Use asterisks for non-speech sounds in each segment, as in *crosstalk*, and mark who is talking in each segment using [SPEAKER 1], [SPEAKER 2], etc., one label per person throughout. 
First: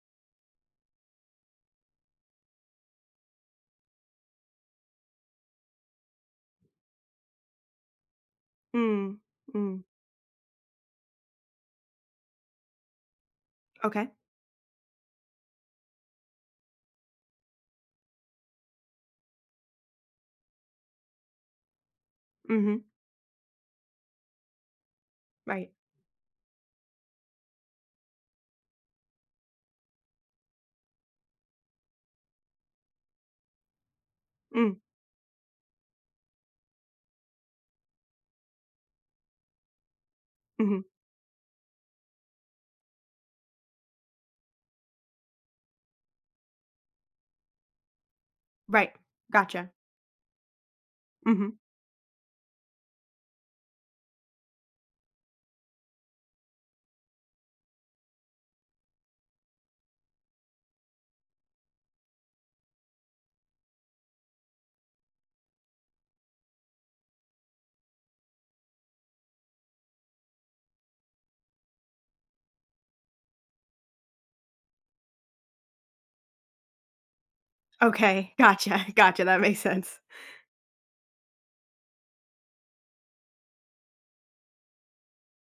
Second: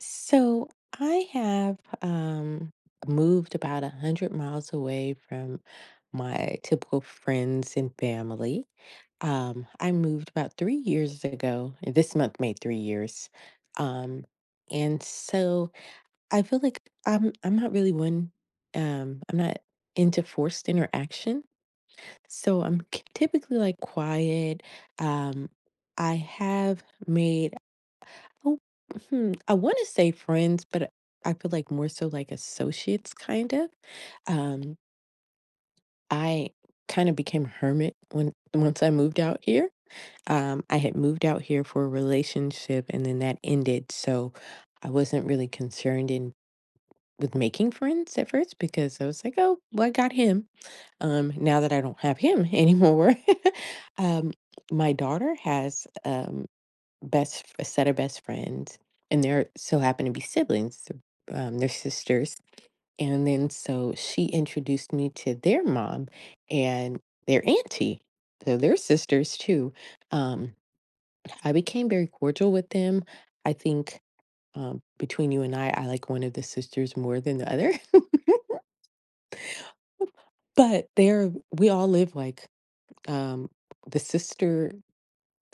[SPEAKER 1] So I have moved about 100 miles away from my typical friends and family.
[SPEAKER 2] Mm, mm.
[SPEAKER 1] I moved about 3 years ago. And this month made 3 years,
[SPEAKER 2] Okay.
[SPEAKER 1] um, and so I feel like I'm not really one. I'm not into forced interaction, so I'm
[SPEAKER 2] Mhm.
[SPEAKER 1] typically like quiet. Um,
[SPEAKER 2] Right.
[SPEAKER 1] I have made Oh, I want to say friends, but I feel like more so like associates, kind of. Um,
[SPEAKER 2] Mm.
[SPEAKER 1] I kind of became a hermit when once I moved out here. I
[SPEAKER 2] Mhm.
[SPEAKER 1] had moved out here for a relationship, and then that ended, so I wasn't really concerned in with making friends at first
[SPEAKER 2] Right.
[SPEAKER 1] because I was like, oh,
[SPEAKER 2] Gotcha.
[SPEAKER 1] well, I got him.
[SPEAKER 2] Mhm.
[SPEAKER 1] Now that I don't have him *laughs* anymore, *laughs* um, my daughter has best a set of best friends, and they're so happen to be siblings. They're sisters, and then so she introduced me to their mom and their auntie. So they're sisters too. Um, I became very cordial with them. I think between you and I like one of the sisters more than the other. *laughs*
[SPEAKER 2] Okay, gotcha. *laughs* Gotcha, that makes sense.
[SPEAKER 1] But they're we all live like um, the sister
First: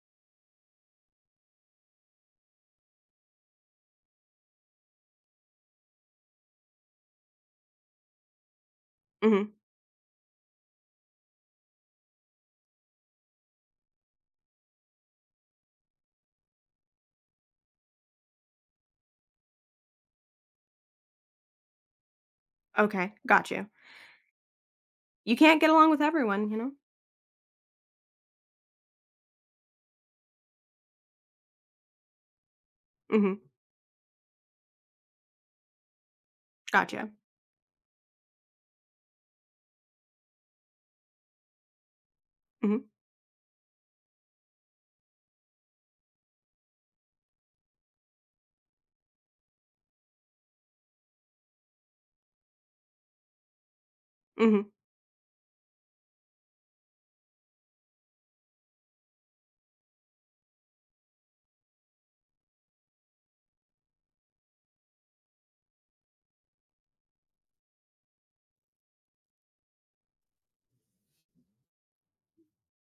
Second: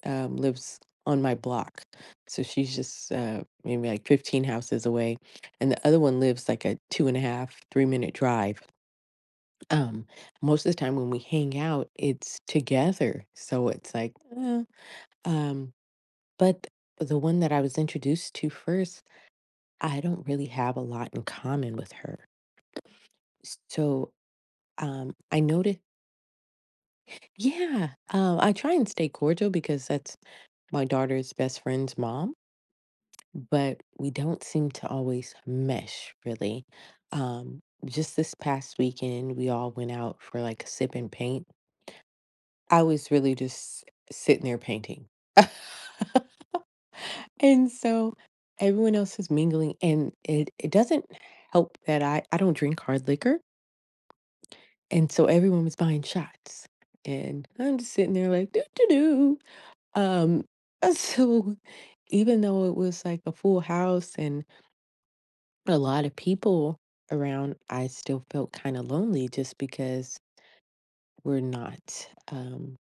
[SPEAKER 1] lives on my block. So she's just maybe like 15 houses away. And the other one lives like a 2.5, 3 minute drive.
[SPEAKER 2] Mhm.
[SPEAKER 1] Um, Most of the time when we hang out, it's together. So it's like, uh, um, but the one that I was introduced to first, I don't really have a lot in common with her.
[SPEAKER 2] Okay, gotcha. You
[SPEAKER 1] So I
[SPEAKER 2] can't get
[SPEAKER 1] noticed,
[SPEAKER 2] along with everyone, you know?
[SPEAKER 1] yeah, I try and stay cordial because that's my daughter's best friend's mom.
[SPEAKER 2] Mhm.
[SPEAKER 1] But we don't seem to always mesh really.
[SPEAKER 2] Gotcha.
[SPEAKER 1] Just this past weekend, we all went out for like a sip and paint. I
[SPEAKER 2] Mhm.
[SPEAKER 1] was really just sitting there painting. *laughs* And so everyone else is mingling, and it doesn't help that I don't drink hard liquor.
[SPEAKER 2] Mhm.
[SPEAKER 1] And so everyone was buying shots. And I'm just sitting there like, doo doo doo. *laughs* So even though it was like a full house and a lot of people around, I still felt kind of lonely just because we're not,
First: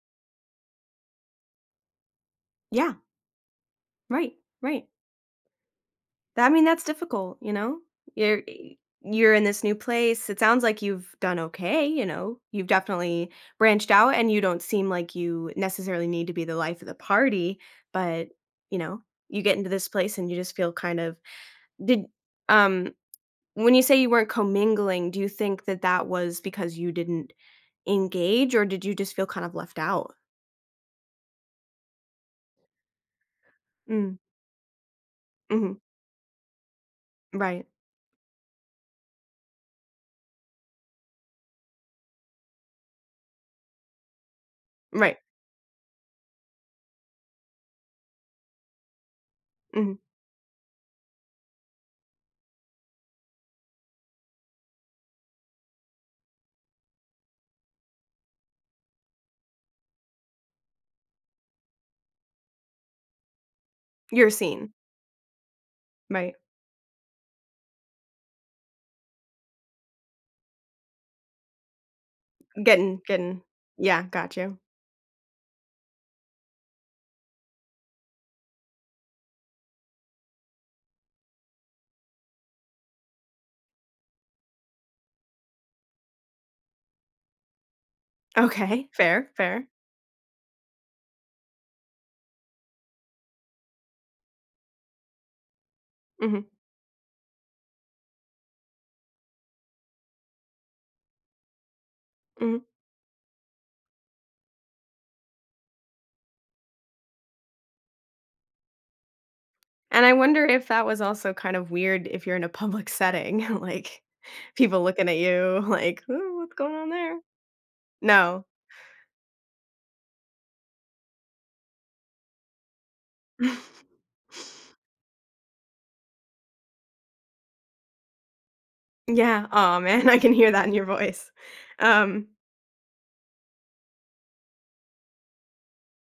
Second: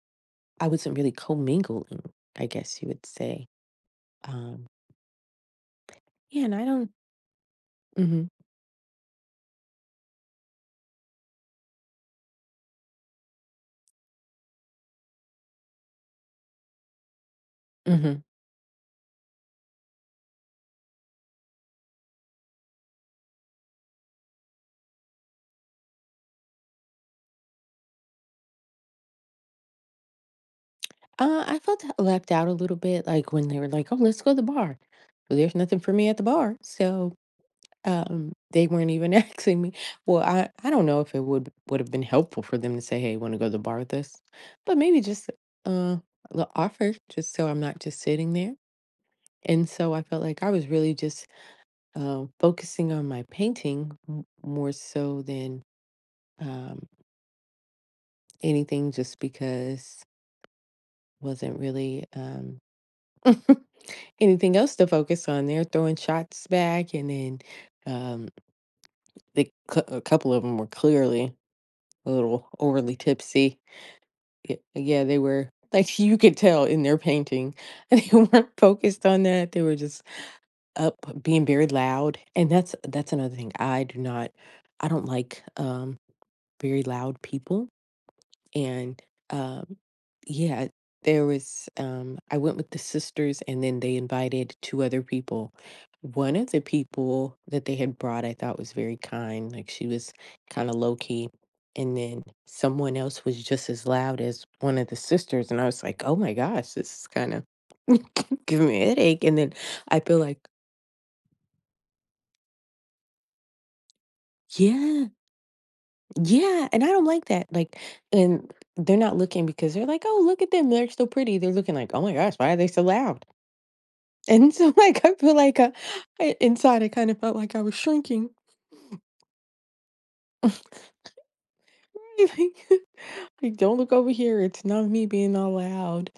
[SPEAKER 1] I wasn't really commingling, I guess you
[SPEAKER 2] Yeah.
[SPEAKER 1] would say.
[SPEAKER 2] Right.
[SPEAKER 1] Um,
[SPEAKER 2] Right.
[SPEAKER 1] yeah,
[SPEAKER 2] That I
[SPEAKER 1] and I
[SPEAKER 2] mean, that's
[SPEAKER 1] don't,
[SPEAKER 2] difficult, you know?
[SPEAKER 1] hmm
[SPEAKER 2] You're you're in this new place, it sounds like you've done okay, you know? You've definitely branched out, and you don't seem like you necessarily need to be the life of the party,
[SPEAKER 1] hmm
[SPEAKER 2] but, you know, you get into this place and you just feel kind of did um, when you say you weren't commingling, do you think that that was because you didn't engage, or did you just feel kind of left out?
[SPEAKER 1] I felt left out a little bit, like when they were like, oh,
[SPEAKER 2] Mm.
[SPEAKER 1] let's go to the bar. Well, there's
[SPEAKER 2] Mhm.
[SPEAKER 1] nothing for me at the bar. So,
[SPEAKER 2] Right.
[SPEAKER 1] they weren't even *laughs* asking me. Well, I don't know if it would have been helpful for them to say, hey, want to go to the bar with us? But maybe
[SPEAKER 2] Right.
[SPEAKER 1] just uh, the offer, just so I'm not just sitting there. And so
[SPEAKER 2] Mhm.
[SPEAKER 1] I felt like I was really just focusing on my painting more so than um, anything, just because wasn't really *laughs*
[SPEAKER 2] You're
[SPEAKER 1] anything
[SPEAKER 2] seen.
[SPEAKER 1] else to focus on. They're throwing
[SPEAKER 2] Right.
[SPEAKER 1] shots back, and then um, a couple of them were clearly a little overly
[SPEAKER 2] Getting getting
[SPEAKER 1] tipsy.
[SPEAKER 2] Yeah, got
[SPEAKER 1] Y-
[SPEAKER 2] you.
[SPEAKER 1] Yeah, they were *laughs* like you could tell in their painting. *laughs* They weren't focused on that. They were just up being very loud, and that's another thing I do not, I don't like very loud people.
[SPEAKER 2] Okay,
[SPEAKER 1] And
[SPEAKER 2] fair,
[SPEAKER 1] um
[SPEAKER 2] fair.
[SPEAKER 1] yeah, there was I went with the sisters and then they invited two other people. One
[SPEAKER 2] Mhm.
[SPEAKER 1] of the people that they had brought I thought was very kind, like she was kind of low key, and then
[SPEAKER 2] Mhm.
[SPEAKER 1] someone else was just as loud as one of the sisters and I was like, oh my gosh, this is kind of *laughs* giving me a headache. And then I
[SPEAKER 2] And I
[SPEAKER 1] feel like,
[SPEAKER 2] wonder if that was also kind of weird if you're in a public setting, *laughs* like, people
[SPEAKER 1] yeah.
[SPEAKER 2] looking at you like, "Ooh, what's
[SPEAKER 1] Yeah,
[SPEAKER 2] going
[SPEAKER 1] and I
[SPEAKER 2] on
[SPEAKER 1] don't
[SPEAKER 2] there?"
[SPEAKER 1] like that. Like,
[SPEAKER 2] No.
[SPEAKER 1] and they're not looking because they're like, "Oh, look at them. They're so pretty." They're looking like, "Oh my gosh, why are they so loud?"
[SPEAKER 2] *laughs*
[SPEAKER 1] And so, *laughs* like, I feel like I, inside, I kind of felt like I was shrinking.
[SPEAKER 2] Yeah. Oh man, I can hear that in your
[SPEAKER 1] *laughs*
[SPEAKER 2] voice.
[SPEAKER 1] Right,
[SPEAKER 2] Um,
[SPEAKER 1] like, *laughs* like, don't look over here. It's not me being all loud.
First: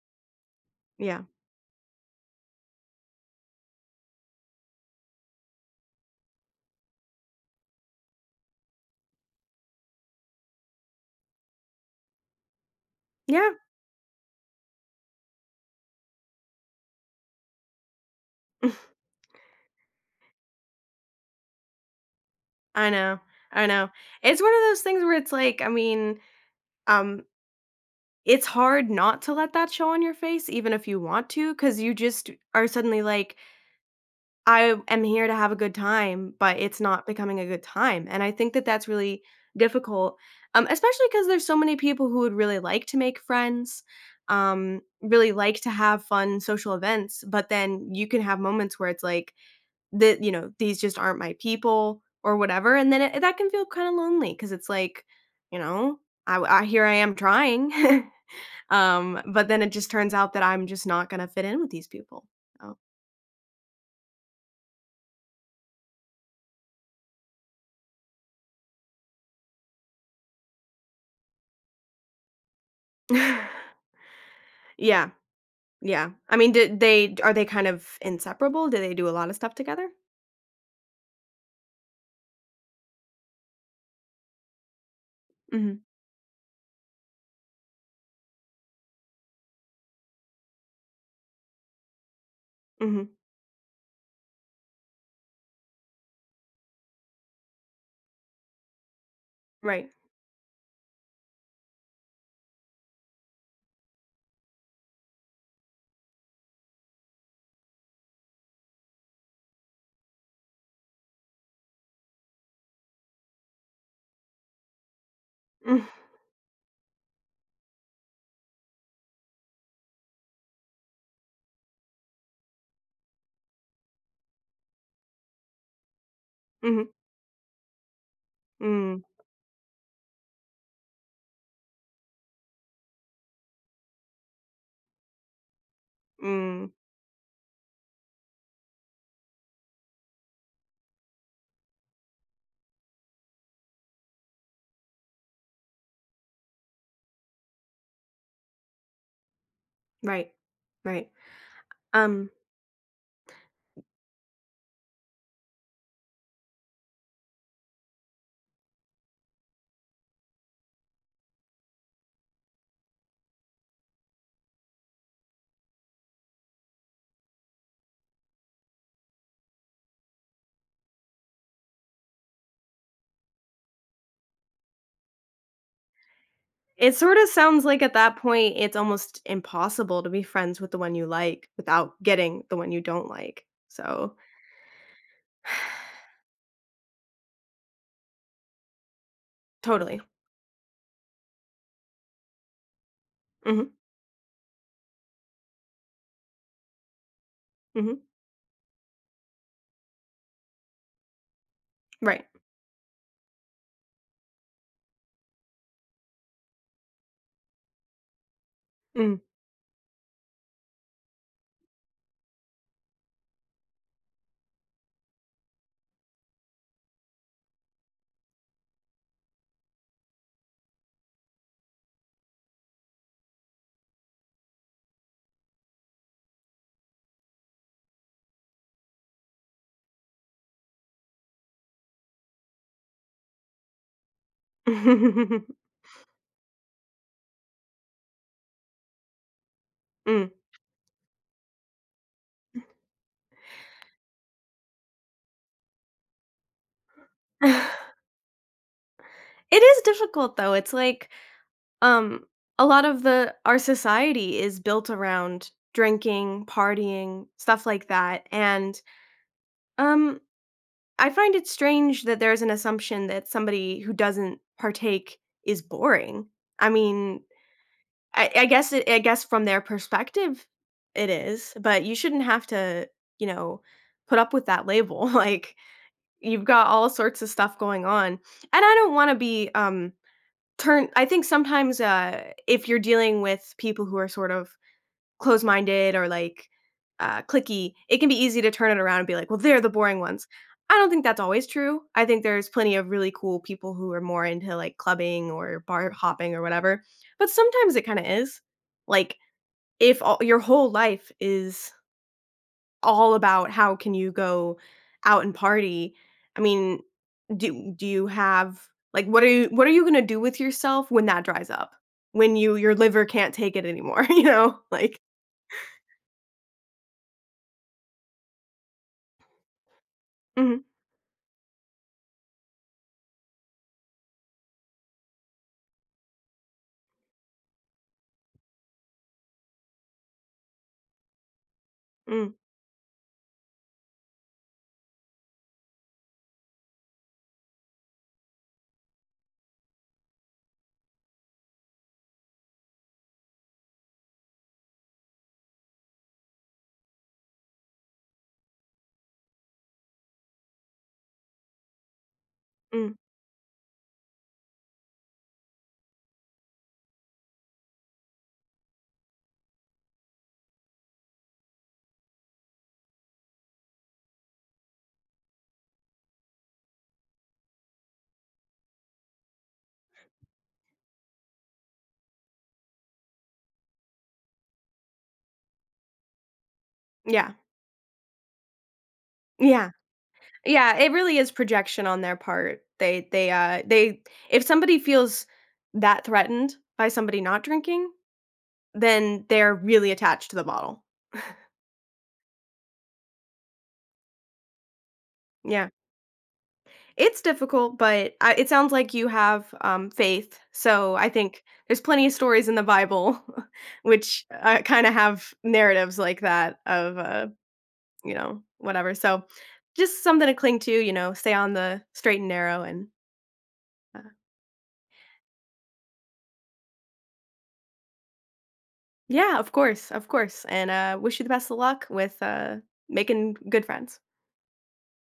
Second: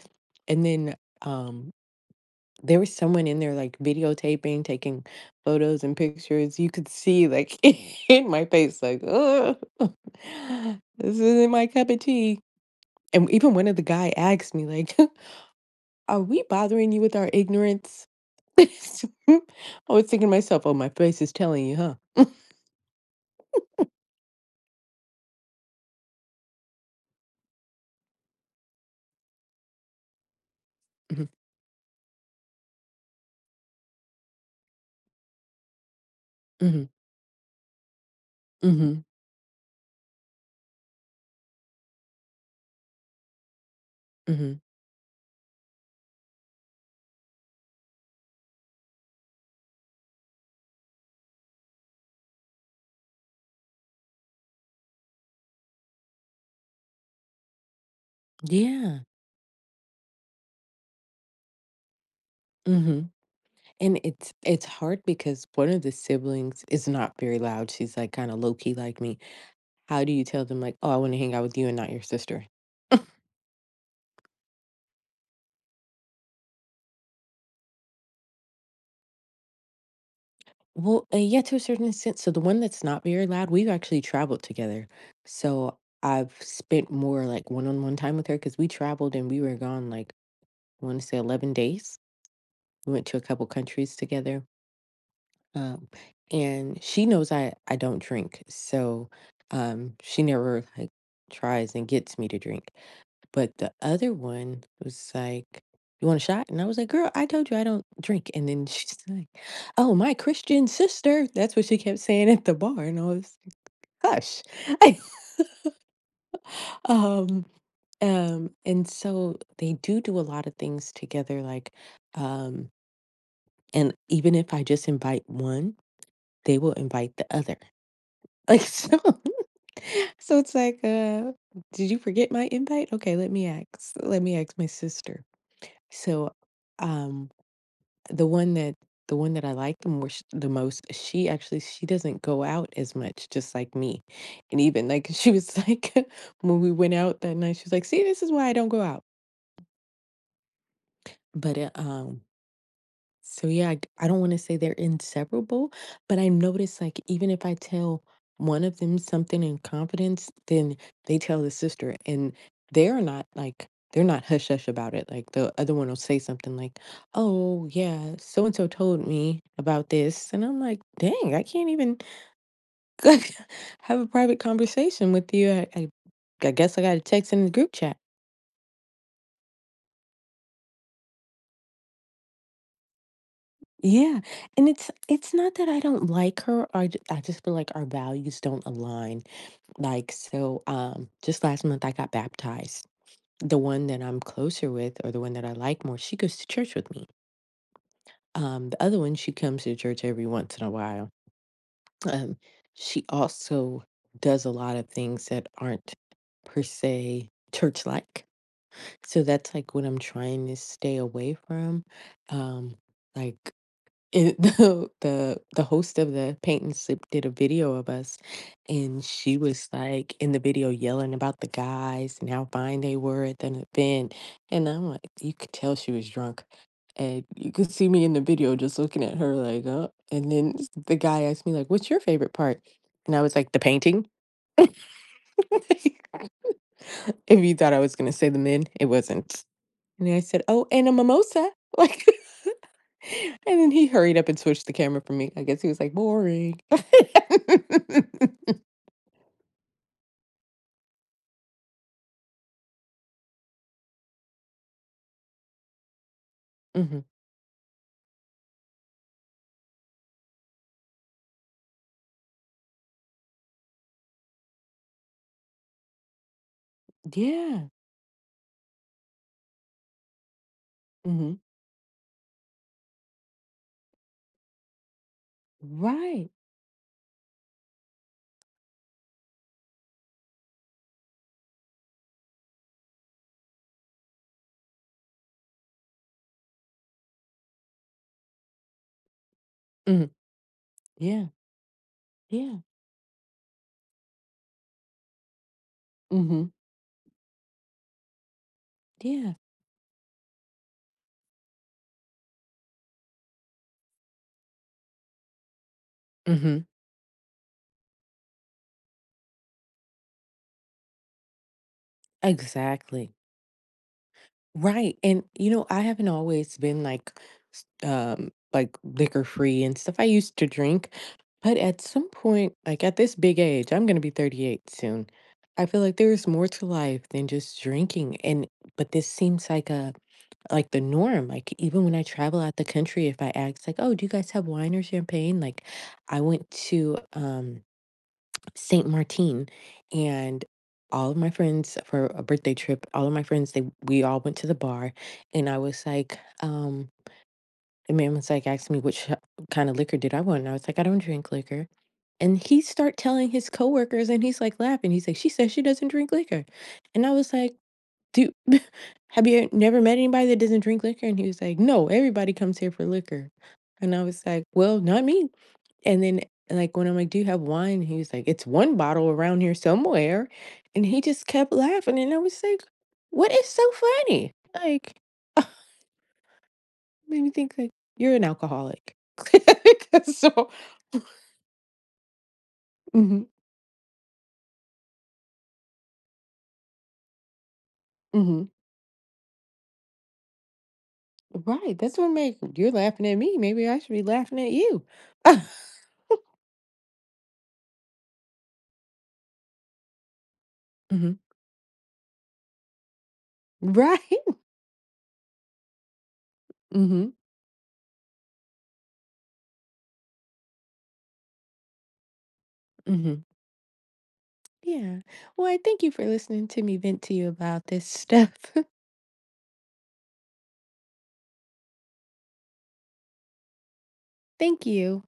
[SPEAKER 1] And then,
[SPEAKER 2] yeah.
[SPEAKER 1] um, there was someone in there like videotaping, taking photos and pictures. You could see like *laughs* in my face, like, "Oh, *laughs* this isn't my cup of tea." And
[SPEAKER 2] Yeah.
[SPEAKER 1] even one of the guy asked me, like, *laughs* "Are we bothering you with our ignorance?" *laughs* I
[SPEAKER 2] *laughs*
[SPEAKER 1] was thinking to myself, "Oh, my face is telling you, huh?"
[SPEAKER 2] I know, I
[SPEAKER 1] *laughs*
[SPEAKER 2] know. It's one of those things where it's like, I mean, um, it's hard not to let that show on your face even if you
[SPEAKER 1] Mhm,
[SPEAKER 2] want to, because you just are suddenly like, I am here to have a good time, but it's
[SPEAKER 1] mhm,
[SPEAKER 2] not becoming a good time, and I think that that's
[SPEAKER 1] mhm,
[SPEAKER 2] really difficult, especially because there's so many people who would really like to make friends,
[SPEAKER 1] mhm.
[SPEAKER 2] really like to have fun social events, but then you can have moments where it's like, that "These just aren't my people," or whatever, and then it that can feel kinda lonely because it's like, you know, I here I am trying, *laughs*
[SPEAKER 1] Yeah,
[SPEAKER 2] but then it just turns out that I'm just not gonna fit in with these people. Oh.
[SPEAKER 1] mhm. And it's hard because one of the siblings is not very loud. She's like kind of low key like me. How do you tell them like, "Oh, I want to hang out with you and not your sister?"
[SPEAKER 2] *laughs* Yeah. Yeah. I mean, did they are they kind of inseparable? Do they do a lot of stuff together?
[SPEAKER 1] Well, yeah, to a certain extent. So the one that's not very loud, we've actually traveled together. So
[SPEAKER 2] Mhm.
[SPEAKER 1] I've spent more like one-on-one time with her because we traveled and we were gone like I want to say 11 days. We went
[SPEAKER 2] Mhm.
[SPEAKER 1] to a couple countries together. Um, and she knows I don't drink. So
[SPEAKER 2] Right.
[SPEAKER 1] she never like tries and gets me to drink. But the other one was like, "You want a shot?" And I was like, "Girl, I told you I don't drink." And then *laughs* she's like, "Oh, my Christian sister." That's what she kept saying at the bar. And I was like, hush. *laughs*
[SPEAKER 2] Mm.
[SPEAKER 1] um, and so they do do a lot of things together, like, um, and even if I just invite one, they will
[SPEAKER 2] Mhm.
[SPEAKER 1] invite the other. *laughs* Like so,
[SPEAKER 2] Mm.
[SPEAKER 1] *laughs* so it's like, did you forget my invite? Okay, let me ask. Let me ask my sister. So,
[SPEAKER 2] Mm.
[SPEAKER 1] um, the one that I like the most, she actually she doesn't go out as much, just like me, and even, like, *laughs* she was like *laughs* when we went out that night, she was like, "See, this is why I don't go out."
[SPEAKER 2] Right. Right.
[SPEAKER 1] But,
[SPEAKER 2] Um,
[SPEAKER 1] so yeah, I don't want to say they're inseparable, but I notice like even if I tell one of them something in confidence, then they tell the sister and they're not like they're not hush hush about it. Like the other one will say something like, oh yeah, so and so told me about this. And I'm like, dang, I can't even *laughs* have a private conversation with you. I guess I
[SPEAKER 2] it
[SPEAKER 1] gotta
[SPEAKER 2] sort of
[SPEAKER 1] text in the
[SPEAKER 2] sounds
[SPEAKER 1] group
[SPEAKER 2] like at
[SPEAKER 1] chat.
[SPEAKER 2] that point it's almost impossible to be friends with the one you like without getting the one you don't like. So,
[SPEAKER 1] Yeah, and it's not that I don't like her. Or I just feel like our values don't align.
[SPEAKER 2] totally.
[SPEAKER 1] Like so, just last month I got baptized. The
[SPEAKER 2] Mhm.
[SPEAKER 1] one that I'm closer with, or the one that I like more, she goes to church with me.
[SPEAKER 2] Mhm.
[SPEAKER 1] The other one, she comes to church every once in a while.
[SPEAKER 2] Right.
[SPEAKER 1] Um, she also does a lot of things that aren't per se church-like.
[SPEAKER 2] Mm.
[SPEAKER 1] So that's like what I'm trying to stay away from. Um, like it, *laughs* the host of the paint and sip did a video of us and she was like in the video yelling about the guys and how fine they were at the event. And I'm like, you could tell she was drunk. And you could see me in the video just looking at her like, and then the guy asked me like, what's your favorite part? And I was like, the painting.
[SPEAKER 2] *laughs*
[SPEAKER 1] *laughs* Like, if you thought I was going to say the men, it wasn't. And I
[SPEAKER 2] Mm.
[SPEAKER 1] said, oh, and a mimosa. *laughs* Like, *laughs* And then he hurried up and switched the camera from me. I guess he was like, boring. *laughs*
[SPEAKER 2] *sighs* *laughs* It is difficult though. It's like Um, a lot of the our society is built around drinking,
[SPEAKER 1] Hmm.
[SPEAKER 2] partying, stuff like that, and, um, I find it strange that there's an assumption that somebody who doesn't partake is boring. I mean,
[SPEAKER 1] Yeah.
[SPEAKER 2] I guess from their perspective, it
[SPEAKER 1] Hmm.
[SPEAKER 2] is, but you shouldn't have to, you know, put up with that label, *laughs* like,
[SPEAKER 1] Right.
[SPEAKER 2] you've got all sorts of stuff going on, and I don't wanna be, Turn I think sometimes, if you're dealing with people who are sort of close-minded or, like, cliquey, it can be easy to turn it around and be like, "Well, they're the boring
[SPEAKER 1] Hmm.
[SPEAKER 2] ones." I don't think that's
[SPEAKER 1] Yeah.
[SPEAKER 2] always true. I think there's
[SPEAKER 1] Yeah.
[SPEAKER 2] plenty of really cool people who are more into, like, clubbing or bar hopping
[SPEAKER 1] Hmm.
[SPEAKER 2] or whatever, but sometimes it kinda is. Like,
[SPEAKER 1] Yeah.
[SPEAKER 2] if all your whole life is all about how can you go out and party. I
[SPEAKER 1] Hmm.
[SPEAKER 2] mean, do you have like, what are you gonna do with yourself when that dries up? When your liver
[SPEAKER 1] Exactly.
[SPEAKER 2] can't take it anymore, *laughs* you know?
[SPEAKER 1] Right.
[SPEAKER 2] Like
[SPEAKER 1] And, I haven't always been like, like liquor free and stuff. I used to
[SPEAKER 2] Mhm.
[SPEAKER 1] drink, but at some point, like at this big age, I'm going to be 38 soon. I feel like there is more to life than just drinking. But this seems like the norm. Like even when I
[SPEAKER 2] Mm.
[SPEAKER 1] travel out the country, if I ask like, "Oh, do you guys have wine or champagne?" Like I went to Saint Martin and all of my friends for a birthday trip, all of my friends they we all went to the bar. And I was like, the man was like asking me which kind of liquor did I want. And I was like, "I don't drink liquor." And he
[SPEAKER 2] Mm.
[SPEAKER 1] start telling his coworkers and he's like laughing. He's like, "She says she doesn't drink liquor." And I was like, do you, *laughs* have you never met anybody that doesn't drink liquor? And he was like, "No, everybody comes here for liquor." And I was like, "Well, not me." And then, like, when I'm like, "Do you have wine?" He was like, "It's one bottle around here somewhere." And he just kept laughing. And I was like, "What is so funny?" Like, *laughs* made me
[SPEAKER 2] Yeah,
[SPEAKER 1] think, like, you're an alcoholic.
[SPEAKER 2] yeah,
[SPEAKER 1] *laughs* So,
[SPEAKER 2] yeah, it really is projection on their part.
[SPEAKER 1] hmm
[SPEAKER 2] They If somebody feels that threatened by somebody not drinking,
[SPEAKER 1] hmm
[SPEAKER 2] then they're really attached to the bottle.
[SPEAKER 1] right. That's what made you're laughing at me. Maybe I should be laughing at you. *laughs*
[SPEAKER 2] Yeah. It's difficult, but I it sounds like you have, faith, so I
[SPEAKER 1] Mhm.
[SPEAKER 2] think there's plenty of stories in the Bible *laughs*
[SPEAKER 1] Right.
[SPEAKER 2] which, kinda have narratives like that
[SPEAKER 1] *laughs*
[SPEAKER 2] of,
[SPEAKER 1] hmm
[SPEAKER 2] whatever, so just something to cling to, stay on the straight and narrow and,
[SPEAKER 1] hmm
[SPEAKER 2] uh
[SPEAKER 1] Yeah. Well, I thank you for listening to me vent to you about this stuff. *laughs*
[SPEAKER 2] Yeah, of course, and, wish you the best of luck with, making good friends.
[SPEAKER 1] Thank you.